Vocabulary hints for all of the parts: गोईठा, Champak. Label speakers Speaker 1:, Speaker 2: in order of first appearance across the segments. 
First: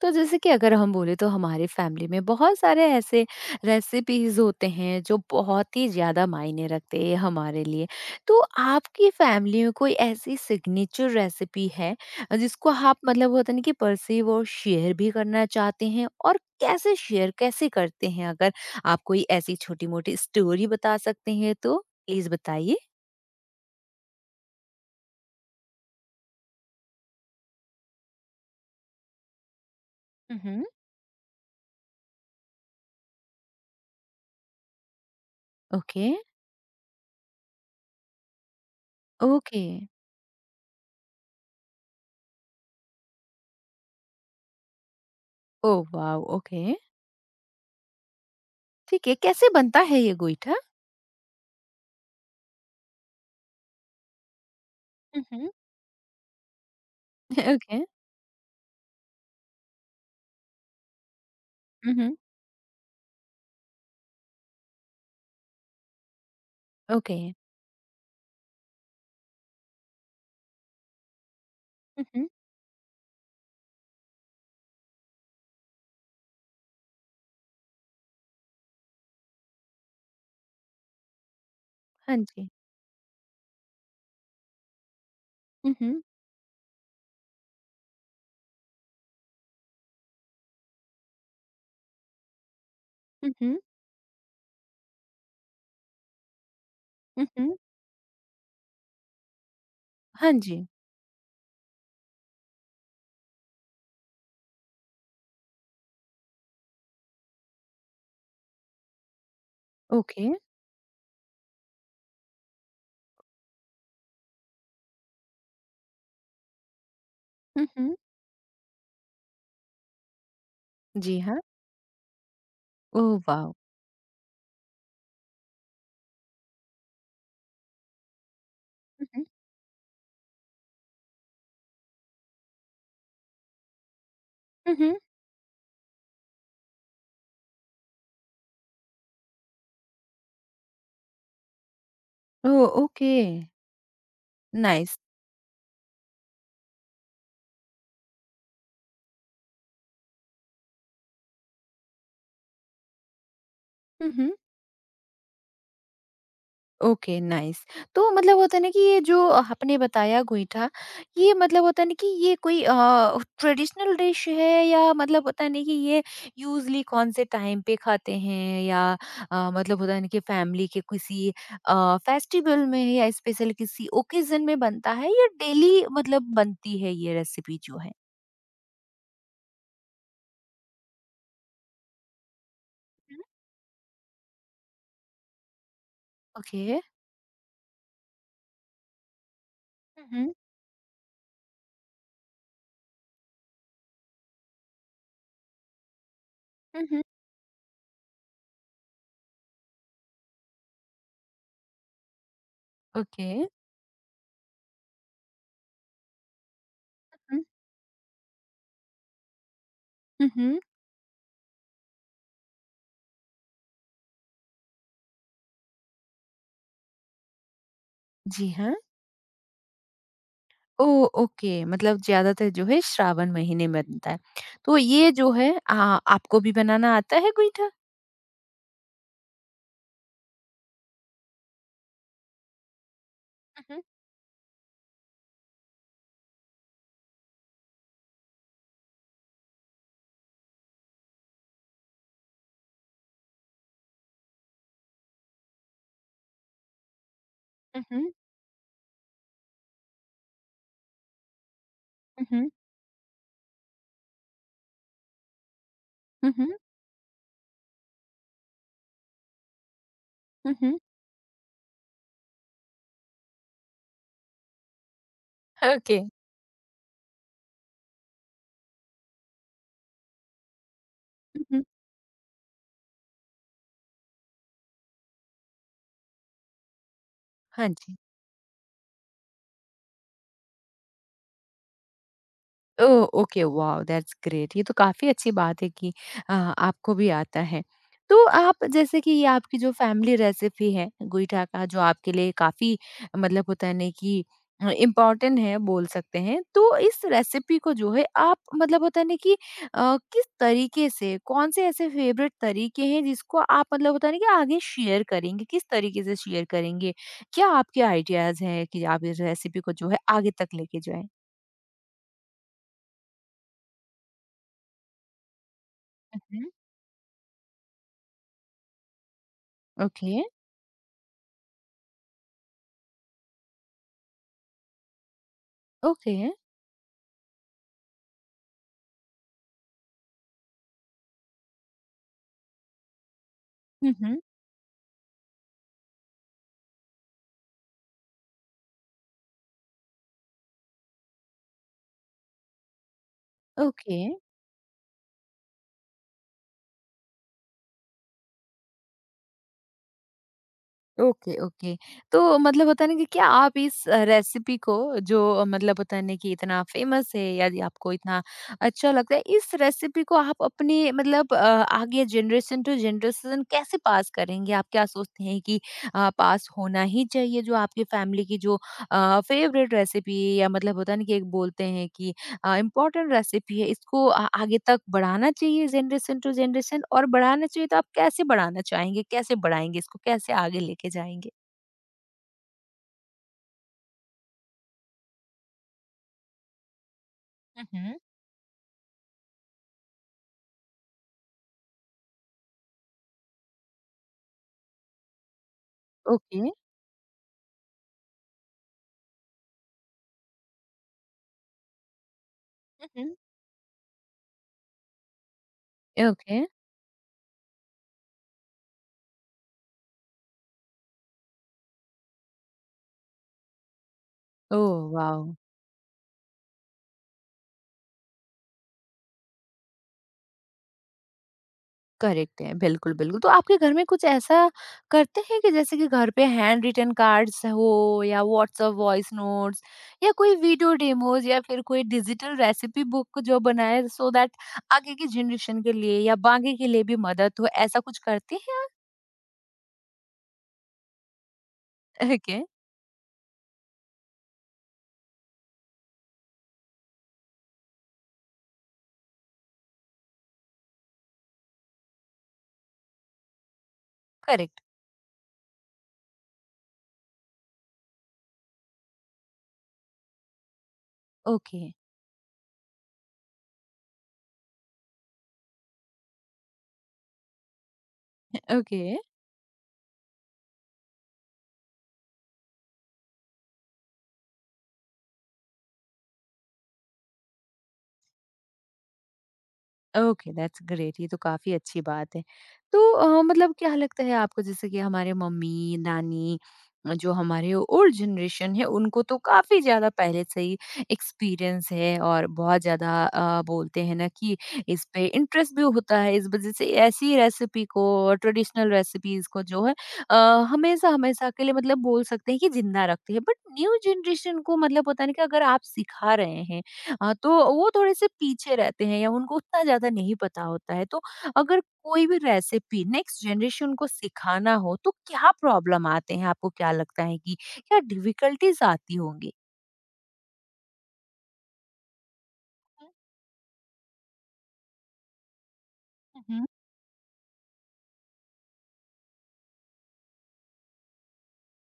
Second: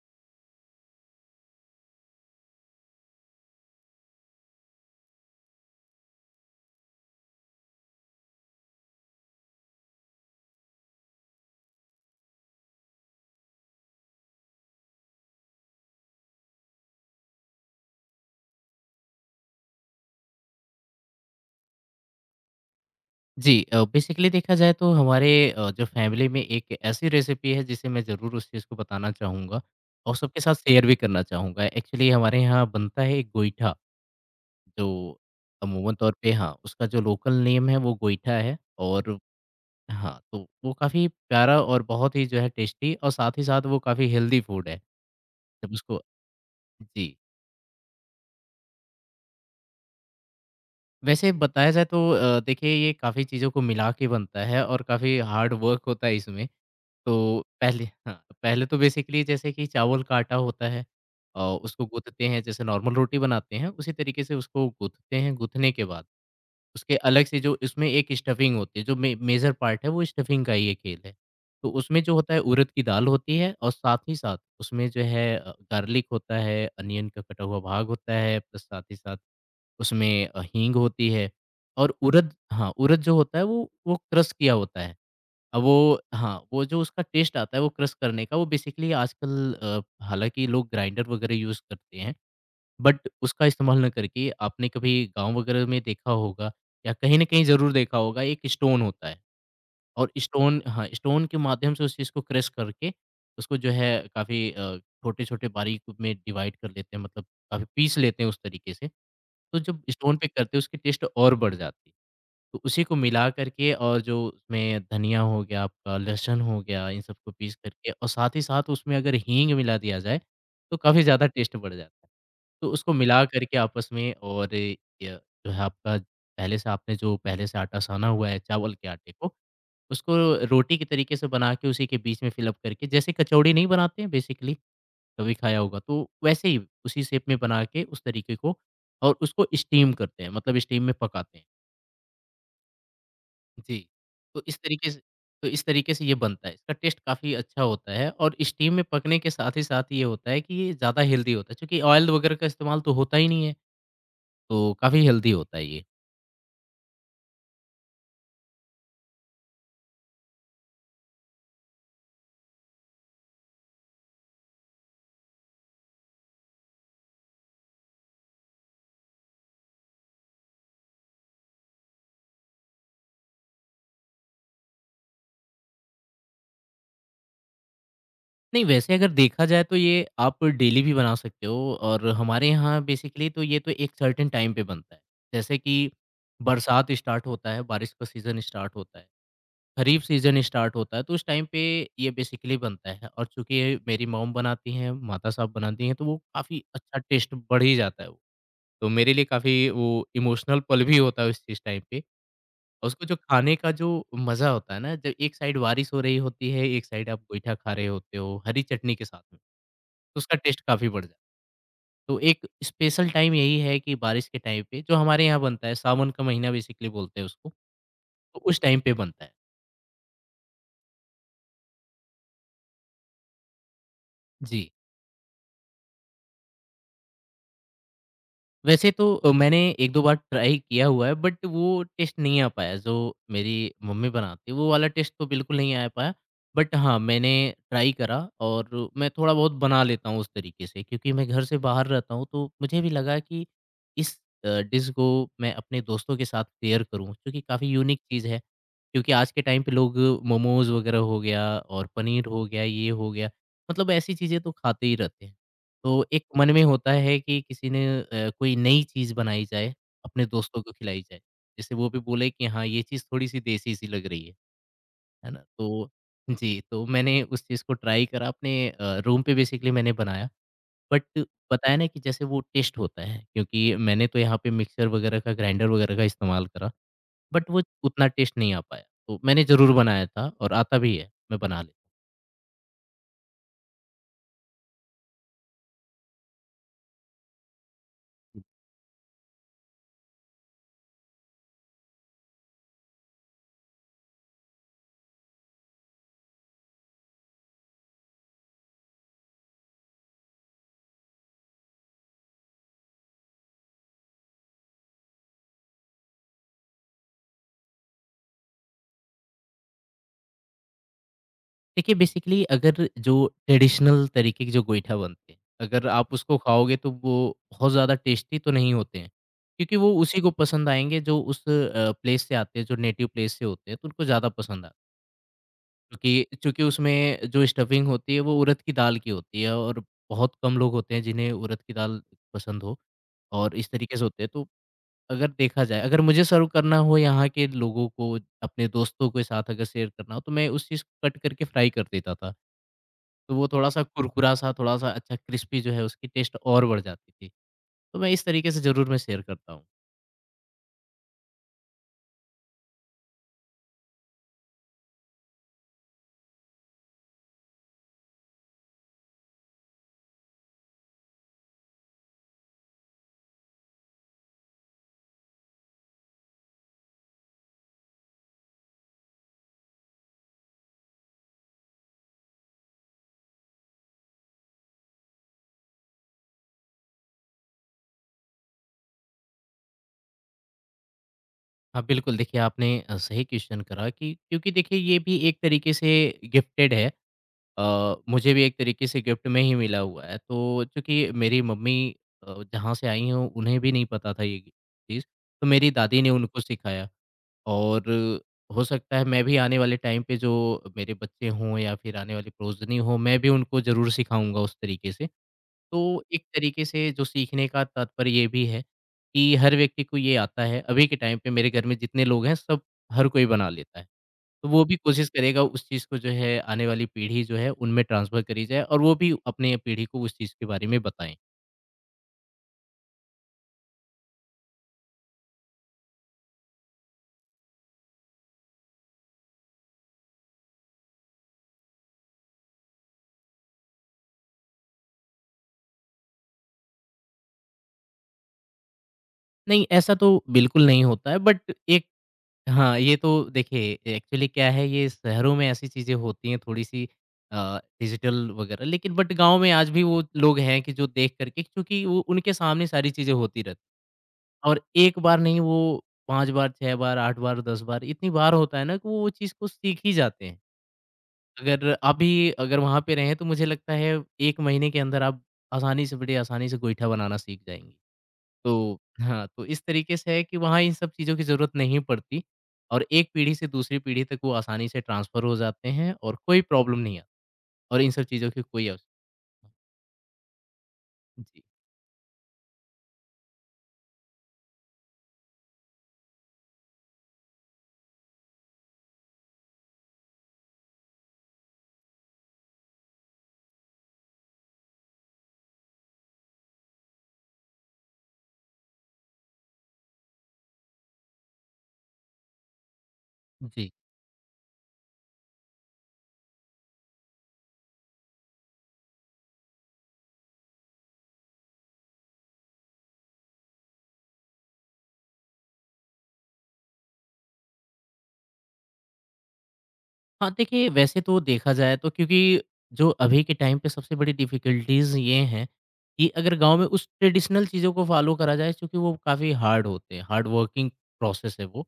Speaker 1: तो जैसे कि अगर हम बोले तो हमारे फैमिली में बहुत सारे ऐसे रेसिपीज होते हैं जो बहुत ही ज़्यादा मायने रखते हैं हमारे लिए। तो आपकी फैमिली में कोई ऐसी सिग्नेचर रेसिपी है जिसको आप मतलब होता है ना कि परसीव और शेयर भी करना चाहते हैं और कैसे शेयर कैसे करते हैं? अगर आप कोई ऐसी छोटी-मोटी स्टोरी बता सकते हैं तो प्लीज़ बताइए?
Speaker 2: जी बेसिकली देखा जाए तो हमारे जो फैमिली में एक ऐसी रेसिपी है जिसे मैं ज़रूर उस चीज़ को बताना चाहूँगा और सबके साथ
Speaker 1: उहुँ।
Speaker 2: शेयर भी करना चाहूँगा। एक्चुअली हमारे यहाँ बनता है एक गोईठा जो अमूमन
Speaker 1: ओके,
Speaker 2: तौर पे हाँ, उसका जो लोकल नेम है वो गोईठा है। और
Speaker 1: ओके।
Speaker 2: हाँ, तो वो काफ़ी प्यारा और बहुत ही जो है टेस्टी और साथ ही साथ वो काफ़ी हेल्दी फूड है। जब
Speaker 1: ओह
Speaker 2: उसको
Speaker 1: वाव! ओके।
Speaker 2: जी,
Speaker 1: ठीक है, कैसे बनता है ये गोईठा?
Speaker 2: वैसे बताया जाए तो देखिए ये काफ़ी चीज़ों को मिला के बनता है और काफ़ी
Speaker 1: उहुँ।
Speaker 2: हार्ड वर्क होता है इसमें। तो
Speaker 1: ओके।
Speaker 2: पहले हाँ, पहले तो बेसिकली जैसे कि चावल का आटा होता है और उसको
Speaker 1: उहुँ,
Speaker 2: गूँथते हैं, जैसे नॉर्मल रोटी बनाते हैं, उसी तरीके से उसको गूँथते हैं। गूँथने के बाद उसके
Speaker 1: ओके।
Speaker 2: अलग से जो इसमें एक स्टफ़िंग होती है, जो मे मेजर पार्ट है, वो स्टफ़िंग का ही एक खेल है। तो उसमें जो
Speaker 1: उहुँ,
Speaker 2: होता है उड़द की दाल होती है और साथ ही साथ उसमें जो है गार्लिक होता है, अनियन का कटा हुआ भाग होता है, प्लस साथ ही साथ उसमें हींग होती है। और
Speaker 1: हाँ
Speaker 2: उड़द
Speaker 1: जी।
Speaker 2: हाँ, उड़द जो होता है वो क्रश किया होता है। अब
Speaker 1: उहुँ,
Speaker 2: वो हाँ, वो जो उसका टेस्ट आता है वो क्रश करने का, वो बेसिकली आजकल हालाँकि लोग ग्राइंडर वगैरह यूज़ करते हैं, बट उसका
Speaker 1: उहुँ,
Speaker 2: इस्तेमाल ना करके आपने कभी गाँव वगैरह में देखा होगा या कहीं न कहीं
Speaker 1: उहुँ,
Speaker 2: ज़रूर देखा होगा, एक स्टोन होता है। और
Speaker 1: हाँ
Speaker 2: स्टोन
Speaker 1: जी,
Speaker 2: हाँ, स्टोन के माध्यम से उस चीज़ को क्रश करके उसको जो है काफ़ी छोटे-छोटे बारीक में डिवाइड कर लेते हैं, मतलब काफ़ी पीस लेते हैं उस तरीके से। तो जब स्टोन
Speaker 1: ओके।
Speaker 2: पे करते हैं उसकी टेस्ट और बढ़ जाती है। तो उसी को मिला करके और जो उसमें धनिया हो गया आपका, लहसुन हो गया, इन सबको पीस करके
Speaker 1: उहुँ,
Speaker 2: और साथ ही साथ उसमें अगर हींग मिला दिया जाए, तो काफ़ी
Speaker 1: जी
Speaker 2: ज़्यादा
Speaker 1: हाँ।
Speaker 2: टेस्ट बढ़ जाता है। तो उसको
Speaker 1: ओह
Speaker 2: मिला
Speaker 1: वाव!
Speaker 2: करके आपस में और य जो है आपका पहले से आटा साना हुआ है चावल के आटे
Speaker 1: उहुँ,
Speaker 2: को, उसको रोटी के तरीके से बना के उसी के बीच में फ़िल अप करके जैसे कचौड़ी नहीं बनाते हैं बेसिकली,
Speaker 1: उहुँ,
Speaker 2: कभी खाया होगा, तो वैसे ही उसी शेप में बना के उस तरीके को और उसको स्टीम करते हैं, मतलब स्टीम में पकाते हैं।
Speaker 1: ओह ओके,
Speaker 2: जी, तो इस तरीके
Speaker 1: नाइस।
Speaker 2: से तो इस तरीके से ये बनता है। इसका टेस्ट काफ़ी अच्छा होता है और स्टीम में पकने के साथ ही साथ ये होता है कि ये ज़्यादा हेल्दी होता है क्योंकि ऑयल वगैरह का इस्तेमाल तो होता ही नहीं है,
Speaker 1: उहुँ।
Speaker 2: तो काफ़ी हेल्दी होता है ये।
Speaker 1: Okay nice. तो मतलब होता है ना कि ये जो आपने बताया गोईठा, ये मतलब होता है ना कि ये कोई ट्रेडिशनल डिश है या मतलब होता है ना कि ये यूज़ुअली कौन-से टाइम पे खाते हैं या मतलब होता है ना कि फैमिली के किसी फेस्टिवल में या स्पेशल किसी ओकेज़न में बनता है या डेली मतलब बनती है ये रेसिपी जो है?
Speaker 2: नहीं, वैसे अगर देखा जाए तो ये आप डेली भी बना सकते हो और हमारे यहाँ
Speaker 1: हुँ।
Speaker 2: बेसिकली तो ये तो एक सर्टेन टाइम पे बनता है। जैसे कि
Speaker 1: ओके।
Speaker 2: बरसात स्टार्ट होता है, बारिश का सीज़न स्टार्ट होता है। खरीफ
Speaker 1: हुँ, हुँ।
Speaker 2: सीजन स्टार्ट होता है तो उस टाइम पे ये बेसिकली बनता है। और चूंकि ये मेरी मॉम बनाती हैं, माता साहब बनाती हैं, तो वो काफ़ी
Speaker 1: हुँ,
Speaker 2: अच्छा
Speaker 1: हुँ।
Speaker 2: टेस्ट बढ़ ही जाता है वो। तो मेरे लिए काफ़ी वो इमोशनल पल भी होता है उस चीज़ टाइम पे। और उसको जो
Speaker 1: ओके।
Speaker 2: खाने का जो मज़ा होता है ना, जब एक साइड बारिश हो रही होती है, एक साइड आप
Speaker 1: हुँ,
Speaker 2: गोईठा खा रहे होते हो हरी चटनी के साथ में, तो
Speaker 1: हुँ,
Speaker 2: उसका टेस्ट
Speaker 1: हुँ।
Speaker 2: काफ़ी बढ़ जाता है। तो एक स्पेशल टाइम यही है कि बारिश के टाइम पे जो हमारे यहाँ बनता है, सावन का महीना बेसिकली बोलते हैं उसको, तो
Speaker 1: जी
Speaker 2: उस
Speaker 1: हाँ।
Speaker 2: टाइम पे बनता है।
Speaker 1: ओह! ओके मतलब ज़्यादातर जो है श्रावण महीने में बनता है।
Speaker 2: जी।
Speaker 1: तो ये जो है आपको भी बनाना आता है गोईठा?
Speaker 2: वैसे तो मैंने 1-2 बार ट्राई किया हुआ है बट वो टेस्ट नहीं आ पाया जो मेरी मम्मी बनाती है, वो वाला टेस्ट तो बिल्कुल नहीं आ पाया। बट हाँ, मैंने ट्राई करा और मैं थोड़ा बहुत बना लेता हूँ उस तरीके से, क्योंकि मैं घर से बाहर रहता हूँ तो मुझे भी लगा कि इस डिश को मैं अपने दोस्तों के साथ शेयर करूँ, क्योंकि काफ़ी
Speaker 1: हुँ,
Speaker 2: यूनिक
Speaker 1: हुँ।
Speaker 2: चीज़ है। क्योंकि आज के टाइम पे लोग मोमोज़ वगैरह हो गया और पनीर
Speaker 1: हुँ,
Speaker 2: हो
Speaker 1: हुँ।
Speaker 2: गया, ये हो गया, मतलब ऐसी चीज़ें तो खाते ही रहते हैं। तो एक
Speaker 1: हुँ, हुँ। हुँ,
Speaker 2: मन
Speaker 1: हुँ।
Speaker 2: में होता है कि किसी ने कोई नई चीज़ बनाई जाए, अपने दोस्तों को
Speaker 1: हुँ,
Speaker 2: खिलाई जाए। जैसे वो भी बोले कि हाँ, ये चीज़ थोड़ी-सी देसी-सी लग रही है ना?
Speaker 1: हुँ।
Speaker 2: तो
Speaker 1: ओके।
Speaker 2: जी, तो मैंने उस चीज़ को ट्राई करा, अपने रूम पे बेसिकली मैंने बनाया। बट
Speaker 1: हुँ, हुँ।
Speaker 2: बताया ना कि जैसे वो टेस्ट होता है, क्योंकि मैंने तो यहाँ पे मिक्सर वगैरह का, ग्राइंडर वगैरह का इस्तेमाल करा, बट वो
Speaker 1: हाँ जी।
Speaker 2: उतना टेस्ट नहीं आ पाया। तो मैंने ज़रूर बनाया था और आता भी है, मैं बना लेता
Speaker 1: oh! Okay, wow that's great ये तो काफ़ी अच्छी बात है कि आपको भी आता है। तो
Speaker 2: हूँ।
Speaker 1: आप जैसे कि ये आपकी जो फैमिली रेसिपी है गोईठा का जो आपके लिए काफ़ी मतलब होता है ना कि इम्पोर्टेंट है बोल सकते हैं। तो इस रेसिपी को जो है आप मतलब होता है ना कि किस तरीके से कौन-से ऐसे फेवरेट तरीके हैं जिसको आप मतलब होता है ना कि आगे शेयर करेंगे? किस तरीके से शेयर करेंगे? क्या आपके आइडियाज़ हैं कि आप इस रेसिपी को जो है आगे तक लेके जाएँ?
Speaker 2: देखिए बेसिकली अगर जो ट्रेडिशनल तरीके के जो गोईठा बनते हैं, अगर आप
Speaker 1: हुँ,
Speaker 2: उसको
Speaker 1: हुँ।
Speaker 2: खाओगे तो वो बहुत ज़्यादा टेस्टी तो नहीं होते हैं, क्योंकि वो उसी
Speaker 1: ओके।
Speaker 2: को पसंद आएँगे जो उस प्लेस से आते हैं, जो नेटिव प्लेस से होते हैं, तो उनको ज़्यादा पसंद आता है।
Speaker 1: ओके।
Speaker 2: क्योंकि चूँकि उसमें जो स्टफिंग होती है वो उड़द की दाल की होती है, और बहुत कम लोग होते हैं जिन्हें उड़द की दाल पसंद हो, और इस
Speaker 1: हुँ,
Speaker 2: तरीके से
Speaker 1: हुँ।
Speaker 2: होते हैं। तो अगर देखा जाए, अगर मुझे सर्व करना हो यहाँ के लोगों को, अपने दोस्तों के साथ अगर शेयर करना हो, तो मैं उस चीज़ को कट करके फ्राई कर देता था। तो वो थोड़ा-सा
Speaker 1: ओके,
Speaker 2: कुरकुरा-सा, थोड़ा-सा अच्छा क्रिस्पी जो है उसकी टेस्ट और बढ़ जाती थी। तो मैं इस तरीके से ज़रूर मैं शेयर करता हूँ।
Speaker 1: Okay, okay. तो मतलब होता है ना कि क्या आप इस रेसिपी को जो मतलब होता है ना कि इतना फ़ेमस है या ज आपको इतना अच्छा लगता है, इस रेसिपी को आप अपने मतलब आगे जनरेशन टू जनरेशन कैसे पास करेंगे? आप क्या सोचते हैं कि पास होना ही चाहिए जो आपकी फैमिली की जो फ़ेवरेट रेसिपी है, या मतलब होता है ना कि एक बोलते हैं कि इम्पोर्टेंट रेसिपी है इसको आगे तक बढ़ाना चाहिए जनरेशन टू जनरेशन और बढ़ाना चाहिए तो आप कैसे बढ़ाना चाहेंगे कैसे बढ़ाएंगे इसको कैसे आगे लेके जाएंगे?
Speaker 2: हाँ, बिल्कुल देखिए आपने सही क्वेश्चन करा कि, क्योंकि देखिए ये भी एक तरीके से गिफ्टेड है।
Speaker 1: हम्म।
Speaker 2: मुझे भी एक तरीके से गिफ्ट में ही मिला हुआ है। तो चूँकि मेरी मम्मी जहाँ से आई हो उन्हें भी नहीं पता था ये चीज़, तो मेरी दादी ने उनको
Speaker 1: ओके।
Speaker 2: सिखाया। और हो सकता है मैं भी आने वाले टाइम पे जो मेरे बच्चे हों या फिर आने वाली प्रोजनी हो,
Speaker 1: हम्म।
Speaker 2: मैं भी उनको ज़रूर सिखाऊँगा उस तरीके से। तो एक
Speaker 1: ओके।
Speaker 2: तरीके से जो सीखने का तात्पर्य ये भी है कि हर व्यक्ति को ये आता है, अभी के टाइम पे मेरे घर में जितने लोग हैं सब, हर कोई बना लेता है। तो
Speaker 1: ओ
Speaker 2: वो भी कोशिश
Speaker 1: वाओ!
Speaker 2: करेगा उस चीज़ को जो है आने वाली पीढ़ी जो है उनमें ट्रांसफ़र करी जाए, और वो भी अपने पीढ़ी को उस चीज़ के बारे में बताएँ।
Speaker 1: करेक्ट है बिल्कुल बिल्कुल, तो आपके घर में कुछ ऐसा करते हैं कि जैसे कि घर पे हैंड रिटन कार्ड्स हो या व्हाट्सएप वॉइस नोट्स या कोई वीडियो डेमोज या फिर कोई डिजिटल रेसिपी बुक जो बनाए सो दैट आगे की जनरेशन के लिए या बाकी के लिए भी मदद हो, ऐसा कुछ करते हैं?
Speaker 2: नहीं, ऐसा तो बिल्कुल नहीं होता है बट एक
Speaker 1: ओके,
Speaker 2: हाँ, ये तो देखिए एक्चुअली क्या है ये शहरों में ऐसी चीज़ें होती हैं थोड़ी-सी डिजिटल वगैरह लेकिन, बट गाँव में आज भी वो लोग हैं कि जो देख कर के, क्योंकि वो उनके सामने सारी चीज़ें होती रहती। और
Speaker 1: करेक्ट,
Speaker 2: एक बार नहीं, वो 5 बार, 6 बार, 8 बार, 10 बार इतनी बार होता है ना कि वो चीज़ को सीख ही जाते हैं।
Speaker 1: ओके,
Speaker 2: अगर अभी अगर वहाँ पे रहें तो मुझे लगता है 1 महीने के अंदर आप आसानी से, बड़ी आसानी से गोईठा बनाना सीख जाएँगी। तो
Speaker 1: ओके,
Speaker 2: हाँ, तो इस तरीके से है कि वहाँ इन सब चीज़ों की ज़रूरत नहीं पड़ती, और एक पीढ़ी से दूसरी पीढ़ी तक वो आसानी से ट्रांसफ़र हो जाते हैं और कोई प्रॉब्लम नहीं आती, और इन सब चीज़ों की कोई आवश्यकता
Speaker 1: ओके, दैट्स ग्रेट ये तो
Speaker 2: नहीं। जी।
Speaker 1: काफ़ी अच्छी बात है। तो मतलब क्या लगता है आपको जैसे कि हमारे मम्मी, नानी जो हमारे ओल्ड जनरेशन है उनको तो काफ़ी ज़्यादा पहले से ही एक्सपीरियंस है और बहुत ज़्यादा बोलते हैं ना कि इस पे इंटरेस्ट भी होता है। इस वज़ह से ऐसी रेसिपी को ट्रेडिशनल रेसिपीज़ को जो है अ, हमेशा-हमेशा के लिए मतलब बोल सकते हैं कि ज़िंदा रखते हैं। But
Speaker 2: ji.
Speaker 1: न्यू जनरेशन को मतलब पता नहीं कि अगर आप सिखा रहे हैं हाँ, तो वो थोड़े-से पीछे रहते हैं या उनको उतना ज़्यादा नहीं पता होता है। तो अगर कोई भी रेसिपी नेक्स्ट जनरेशन को सिखाना हो तो क्या प्रॉब्लम आते हैं? आपको क्या लगता है कि क्या डिफिकल्टीज़ आती होंगी?
Speaker 2: हाँ, देखिए वैसे तो देखा जाए तो, क्योंकि जो अभी के टाइम पे सबसे बड़ी डिफ़िकल्टीज़ ये हैं कि
Speaker 1: हुँ,
Speaker 2: अगर
Speaker 1: हुँ,
Speaker 2: गाँव में उस ट्रेडिशनल चीज़ों को फ़ॉलो करा जाए, क्योंकि वो काफ़ी हार्ड होते हैं, हार्ड वर्किंग प्रोसेस है वो,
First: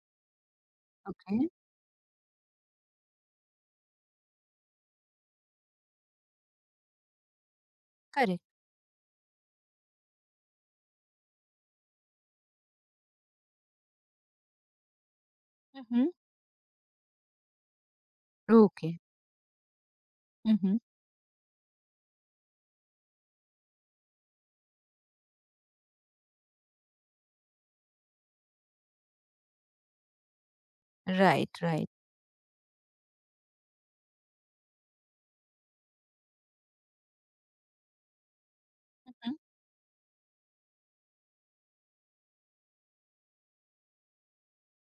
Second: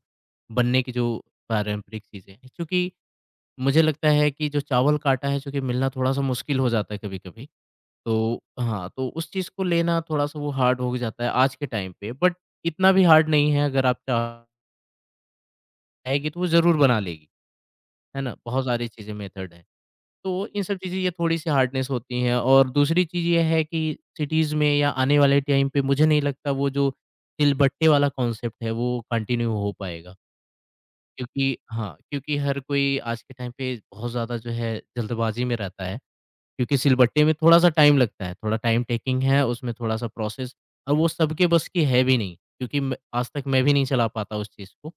Speaker 2: बनने की जो
Speaker 1: ओके।
Speaker 2: पारंपरिक चीज़ें हैं। क्योंकि मुझे लगता है कि जो चावल का आटा है चूँकि मिलना थोड़ा-सा मुश्किल हो जाता है कभी-कभी, तो
Speaker 1: करेक्ट।
Speaker 2: हाँ, तो उस चीज़ को लेना थोड़ा-सा वो हार्ड हो जाता है आज के टाइम पे, बट इतना भी हार्ड नहीं है, अगर आप
Speaker 1: हुँ, हुँ।
Speaker 2: चाहेगी तो वो ज़रूर बना लेगी, है ना? बहुत सारी
Speaker 1: ओके।
Speaker 2: चीज़ें मेथड हैं। तो
Speaker 1: हुँ,
Speaker 2: इन सब
Speaker 1: हुँ।
Speaker 2: चीज़ें ये थोड़ी-सी हार्डनेस होती हैं और दूसरी चीज़ ये है कि सिटीज़ में या आने वाले टाइम पे मुझे नहीं लगता वो जो सिलबट्टे वाला कॉन्सेप्ट है, वो कंटिन्यू हो पाएगा। क्योंकि
Speaker 1: राइट, राइट।
Speaker 2: हाँ, क्योंकि हर कोई आज के टाइम पे बहुत ज़्यादा जो है जल्दबाज़ी में रहता है, क्योंकि सिलबट्टे में थोड़ा-सा टाइम लगता है, थोड़ा टाइम
Speaker 1: हुँ,
Speaker 2: टेकिंग
Speaker 1: हुँ।
Speaker 2: है, उसमें थोड़ा-सा प्रोसेस और वो सबके बस की है भी नहीं, क्योंकि मैं आज तक मैं भी नहीं चला पाता उस चीज़ को।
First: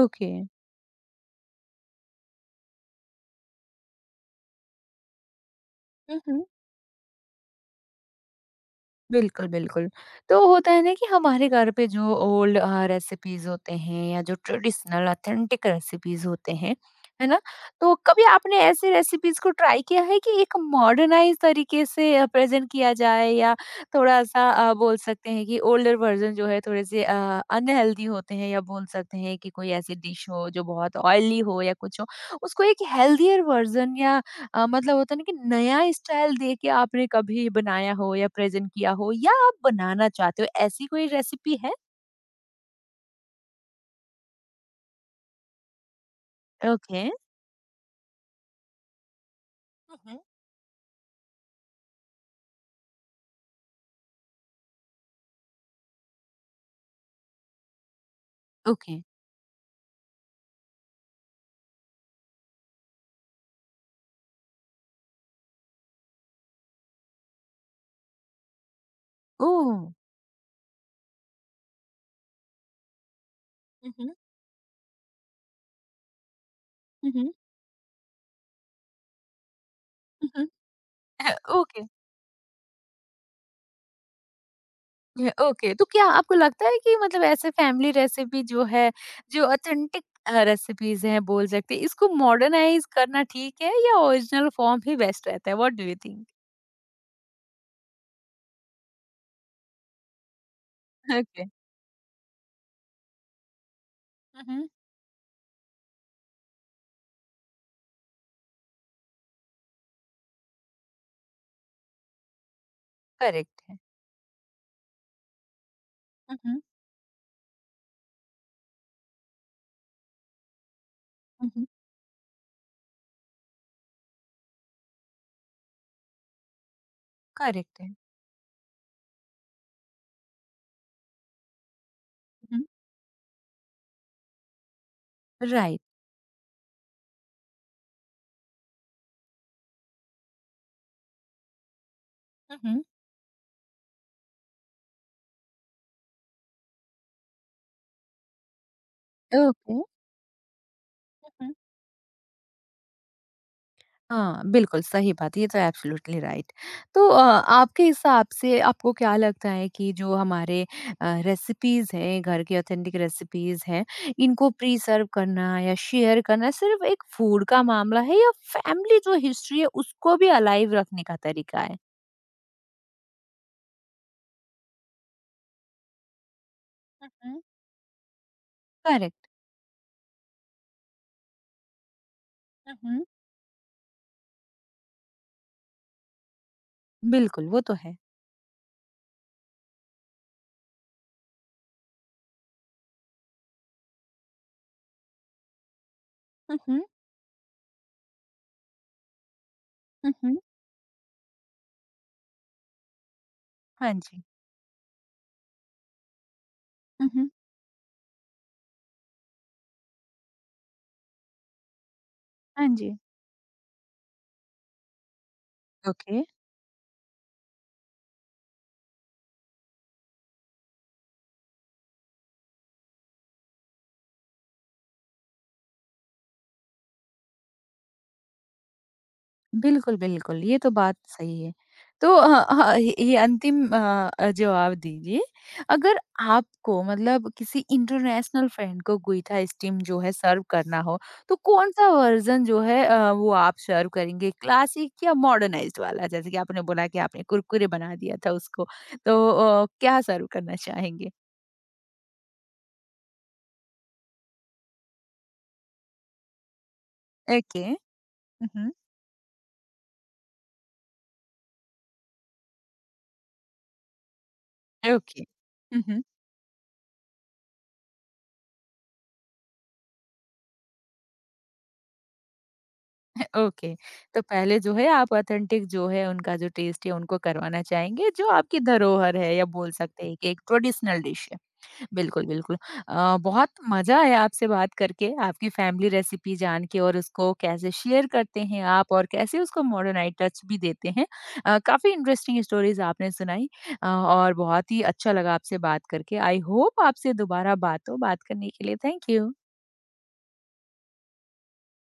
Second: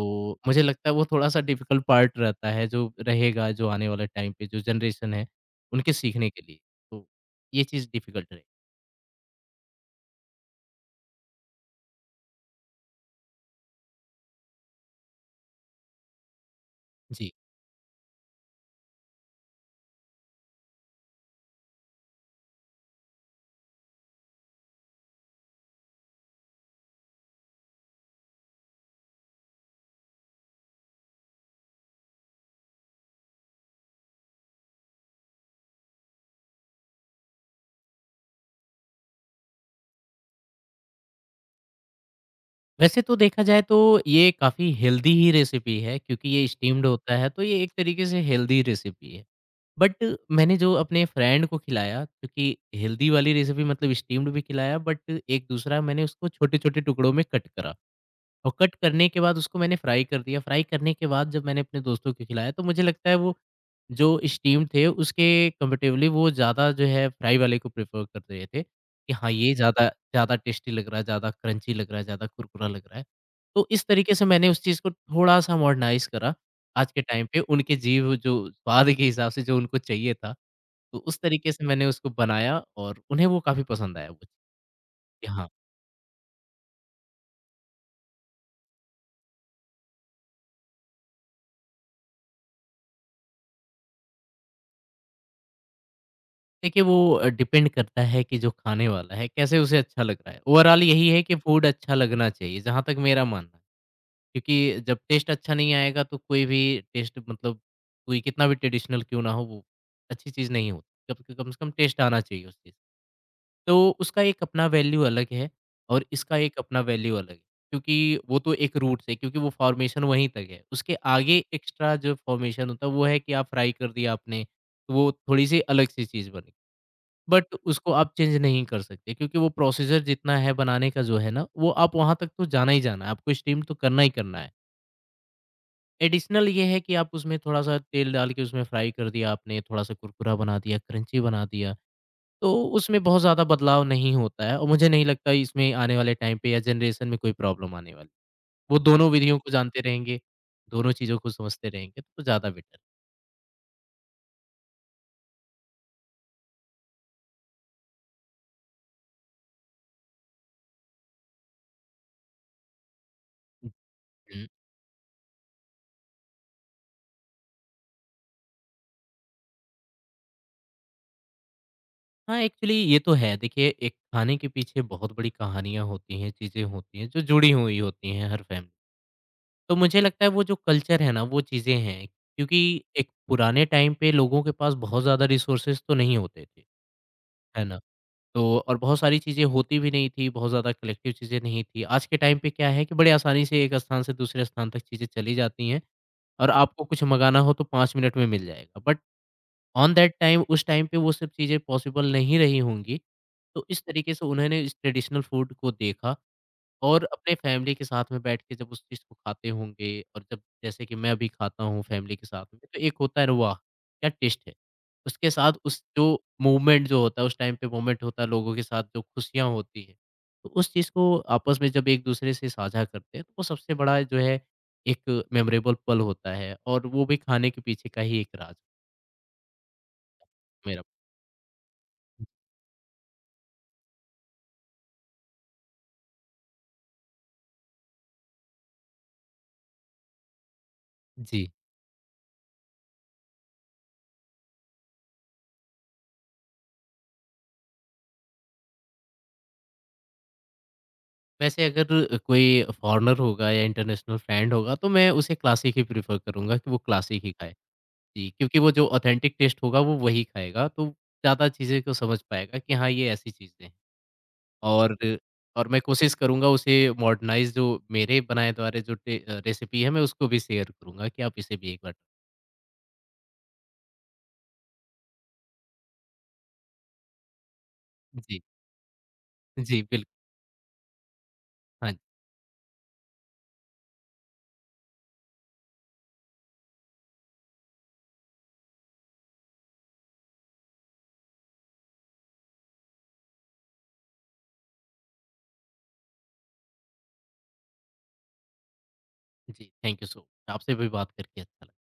Speaker 1: ओके।
Speaker 2: मुझे लगता है वो थोड़ा-सा डिफ़िकल्ट पार्ट रहता है, जो रहेगा, जो आने वाले टाइम पे जो जनरेशन है, उनके
Speaker 1: हुँ,
Speaker 2: सीखने के
Speaker 1: हुँ।
Speaker 2: लिए। तो ये चीज़ डिफ़िकल्ट रहे।
Speaker 1: बिल्कुल, बिल्कुल। तो होता है ना कि हमारे घर पे जो ओल्ड रेसिपीज़ होते हैं या जो ट्रेडिशनल ऑथेंटिक रेसिपीज़ होते हैं, है
Speaker 2: जी।
Speaker 1: ना? तो कभी आपने ऐसे रेसिपीज़ को ट्राई किया है कि एक मॉडर्नाइज़ तरीके से प्रेज़ेंट किया जाए या थोड़ा-सा बोल सकते हैं कि ओल्डर वर्ज़न जो है थोड़े से अनहेल्दी होते हैं या बोल सकते हैं कि कोई ऐसी डिश हो जो बहुत ऑयली हो या कुछ हो, उसको एक हेल्दियर वर्ज़न या मतलब होता है ना कि नया स्टाइल देख के आपने कभी बनाया हो या प्रेजेंट किया हो या आप बनाना चाहते हो, ऐसी कोई रेसिपी है?
Speaker 2: वैसे तो देखा जाए तो ये काफ़ी हेल्दी ही रेसिपी है, क्योंकि ये स्टीम्ड
Speaker 1: ओके।
Speaker 2: होता है, तो ये एक तरीके से हेल्दी रेसिपी है। बट
Speaker 1: हुँ,
Speaker 2: मैंने जो अपने फ्रेंड को खिलाया, क्योंकि हेल्दी वाली रेसिपी मतलब स्टीम्ड भी खिलाया, बट एक दूसरा मैंने उसको छोटे-छोटे टुकड़ों में कट करा। और कट
Speaker 1: ओके।
Speaker 2: करने के बाद उसको मैंने फ्राई कर दिया। फ्राई करने के बाद जब मैंने अपने दोस्तों को खिलाया, तो मुझे लगता है वो जो स्टीम थे उसके कंपैरेटिवली वो ज़्यादा जो है फ्राई वाले को प्रेफ़र कर रहे थे, कि हाँ, ये
Speaker 1: ओह!
Speaker 2: ज़्यादा ज़्यादा टेस्टी लग रहा है, ज़्यादा क्रंची लग रहा है, ज़्यादा कुरकुरा लग रहा है। तो इस
Speaker 1: हुँ,
Speaker 2: तरीके
Speaker 1: हुँ,
Speaker 2: से मैंने उस चीज़ को थोड़ा-सा मॉडर्नाइज़ करा, आज के
Speaker 1: हुँ,
Speaker 2: टाइम
Speaker 1: हुँ,
Speaker 2: पे उनके जीभ जो स्वाद के हिसाब से जो उनको चाहिए
Speaker 1: हुँ,
Speaker 2: था,
Speaker 1: हुँ।
Speaker 2: तो उस तरीके से
Speaker 1: ओके,
Speaker 2: मैंने उसको बनाया और उन्हें वो काफ़ी पसंद आया वो।
Speaker 1: ये ओके। तो क्या आपको लगता है कि मतलब ऐसे फैमिली रेसिपी जो है, जो ऑथेंटिक रेसिपीज़ हैं बोल सकते हैं, इसको मॉडर्नाइज़ करना ठीक है या ओरिजिनल फॉर्म ही बेस्ट रहता है? What do you think?
Speaker 2: देखिए, वो डिपेंड करता है कि जो खाने वाला है कैसे उसे अच्छा लग रहा है। ओवरऑल यही है कि
Speaker 1: ओके।
Speaker 2: फूड अच्छा लगना चाहिए, जहाँ तक मेरा मानना है।
Speaker 1: हुँ, हुँ।
Speaker 2: क्योंकि जब टेस्ट अच्छा नहीं आएगा, तो कोई भी टेस्ट मतलब कोई कितना भी ट्रेडिशनल क्यों ना हो वो अच्छी चीज़ नहीं होती। कम कम से कम टेस्ट आना चाहिए उस चीज़।
Speaker 1: करेक्ट है।
Speaker 2: तो उसका एक अपना वैल्यू अलग है और इसका
Speaker 1: हुँ,
Speaker 2: एक
Speaker 1: हुँ,
Speaker 2: अपना वैल्यू अलग है। क्योंकि वो तो एक रूट से, क्योंकि वो फ़ॉर्मेशन वहीं तक है। उसके आगे
Speaker 1: हुँ, हुँ।
Speaker 2: एक्स्ट्रा जो फ़ॉर्मेशन होता है, वो है कि आप फ्राई कर दिया आपने, तो वो थोड़ी-सी अलग-सी चीज़ बनी। बट
Speaker 1: करेक्ट
Speaker 2: उसको
Speaker 1: है।
Speaker 2: आप चेंज नहीं कर सकते, क्योंकि वो प्रोसीजर जितना है बनाने का जो है ना, वो आप वहाँ तक तो
Speaker 1: हुँ, हुँ।
Speaker 2: जाना ही जाना है, आपको स्टीम तो करना ही करना है।
Speaker 1: राइट।
Speaker 2: एडिशनल ये है कि आप उसमें थोड़ा-सा तेल डाल के उसमें फ्राई कर दिया आपने, थोड़ा-सा कुरकुरा बना दिया, क्रंची बना दिया, तो
Speaker 1: हुँ, हुँ।
Speaker 2: उसमें बहुत ज़्यादा बदलाव नहीं होता है, और मुझे नहीं लगता इसमें आने वाले टाइम पे या जनरेशन में कोई प्रॉब्लम आने वाली। वो दोनों विधियों को
Speaker 1: ओके।
Speaker 2: जानते रहेंगे, दोनों चीज़ों को
Speaker 1: हुँ।
Speaker 2: समझते रहेंगे, तो ज़्यादा बेटर।
Speaker 1: हाँ, बिल्कुल सही बात है, ये तो एब्सोल्युटली राइट। तो आपके हिसाब से आपको क्या लगता है कि जो हमारे रेसिपीज़ हैं, घर की ऑथेंटिक रेसिपीज़ हैं, इनको प्रिज़र्व करना या शेयर करना सिर्फ़ एक फूड का मामला है या फैमिली जो हिस्ट्री है, उसको भी अलाइव रखने का तरीका है?
Speaker 2: हाँ, एक्चुअली ये तो है। देखिए, एक खाने के पीछे बहुत बड़ी कहानियाँ होती हैं, चीज़ें होती हैं,
Speaker 1: हुँ,
Speaker 2: जो
Speaker 1: हुँ।
Speaker 2: जुड़ी हुई होती हैं हर फैमिली।
Speaker 1: करेक्ट।
Speaker 2: तो मुझे लगता है वो जो कल्चर है ना, वो चीज़ें हैं। क्योंकि
Speaker 1: हुँ, हुँ।
Speaker 2: एक पुराने टाइम पे लोगों के पास बहुत ज़्यादा रिसोर्सेज़ तो नहीं होते थे,
Speaker 1: बिल्कुल, वो
Speaker 2: है
Speaker 1: तो
Speaker 2: ना?
Speaker 1: है।
Speaker 2: तो और बहुत सारी चीज़ें होती भी नहीं थी, बहुत ज़्यादा कलेक्टिव चीज़ें नहीं थी। आज के टाइम पे क्या है कि बड़े आसानी से एक स्थान से दूसरे स्थान तक चीज़ें चली जाती हैं और
Speaker 1: हुँ, हुँ।
Speaker 2: आपको कुछ मँगाना हो तो 5 मिनट में मिल जाएगा। But on
Speaker 1: hmm,
Speaker 2: that
Speaker 1: hmm.
Speaker 2: Time, उस टाइम पे वो सब चीज़ें पॉसिबल नहीं रही होंगी, तो इस
Speaker 1: हाँ
Speaker 2: तरीके
Speaker 1: जी।
Speaker 2: से उन्होंने इस ट्रेडिशनल फूड को देखा और
Speaker 1: हुँ, हुँ।
Speaker 2: अपने फैमिली के साथ में बैठ के जब उस चीज़ को खाते होंगे, और जब जैसे कि मैं अभी खाता हूँ फैमिली के साथ में,
Speaker 1: हाँ
Speaker 2: तो एक
Speaker 1: जी।
Speaker 2: होता है अरे वाह! क्या टेस्ट है। उसके साथ उस जो
Speaker 1: ओके।
Speaker 2: मूवमेंट जो होता है, उस टाइम पे मूवमेंट होता है लोगों के साथ जो खुशियाँ होती हैं, तो उस चीज़ को आपस में जब एक-दूसरे से साझा करते हैं, तो वो सबसे बड़ा जो है एक मेमोरेबल पल होता है, और वो भी खाने के पीछे का ही एक राज
Speaker 1: बिल्कुल, बिल्कुल, ये तो
Speaker 2: मेरा।
Speaker 1: बात सही है। तो ये अंतिम जवाब दीजिए, अगर आपको मतलब किसी इंटरनेशनल फ्रेंड को गूइथा स्टीम जो है सर्व करना हो, तो
Speaker 2: जी।
Speaker 1: कौन-सा वर्ज़न जो है वो आप सर्व करेंगे? क्लासिक या मॉडर्नाइज़्ड वाला? जैसे कि आपने बोला कि आपने कुरकुरे बना दिया था उसको, तो क्या सर्व करना चाहेंगे?
Speaker 2: वैसे अगर कोई फॉरेनर होगा या इंटरनेशनल फ्रेंड होगा, तो मैं उसे क्लासिक ही प्रेफ़र करूँगा कि वो क्लासिक ही खाए।
Speaker 1: ओके।
Speaker 2: जी,
Speaker 1: हुँ,
Speaker 2: क्योंकि वो
Speaker 1: हुँ।
Speaker 2: जो ऑथेंटिक टेस्ट होगा वो वही खाएगा, तो ज़्यादा चीज़ें को समझ पाएगा कि हाँ, ये ऐसी चीज़ें हैं। और
Speaker 1: ओके।
Speaker 2: और मैं
Speaker 1: हुँ, हुँ।
Speaker 2: कोशिश करूँगा उसे मॉडर्नाइज़ जो मेरे बनाए द्वारा जो रेसिपी है, मैं उसको भी शेयर करूँगा कि आप इसे भी एक बार।
Speaker 1: ओके। तो पहले जो है आप ऑथेंटिक जो है उनका जो टेस्ट है उनको करवाना चाहेंगे जो
Speaker 2: जी,
Speaker 1: आपकी धरोहर है या बोल
Speaker 2: जी
Speaker 1: सकते हैं
Speaker 2: बिल्कुल।
Speaker 1: कि एक ट्रेडिशनल डिश है।
Speaker 2: हाँ जी,
Speaker 1: बिल्कुल, बिल्कुल। बहुत मज़ा आया आपसे बात करके, आपकी फैमिली रेसिपी जान के और उसको कैसे शेयर करते हैं आप और कैसे उसको मॉडर्नाइज़ टच भी देते हैं। काफ़ी इंटरेस्टिंग स्टोरीज़ आपने सुनाई और बहुत ही अच्छा लगा आपसे बात करके। आई होप आपसे दोबारा बात हो, बात करने के लिए थैंक यू।
Speaker 2: जी थैंक यू सो मच, आपसे भी बात करके अच्छा लगा।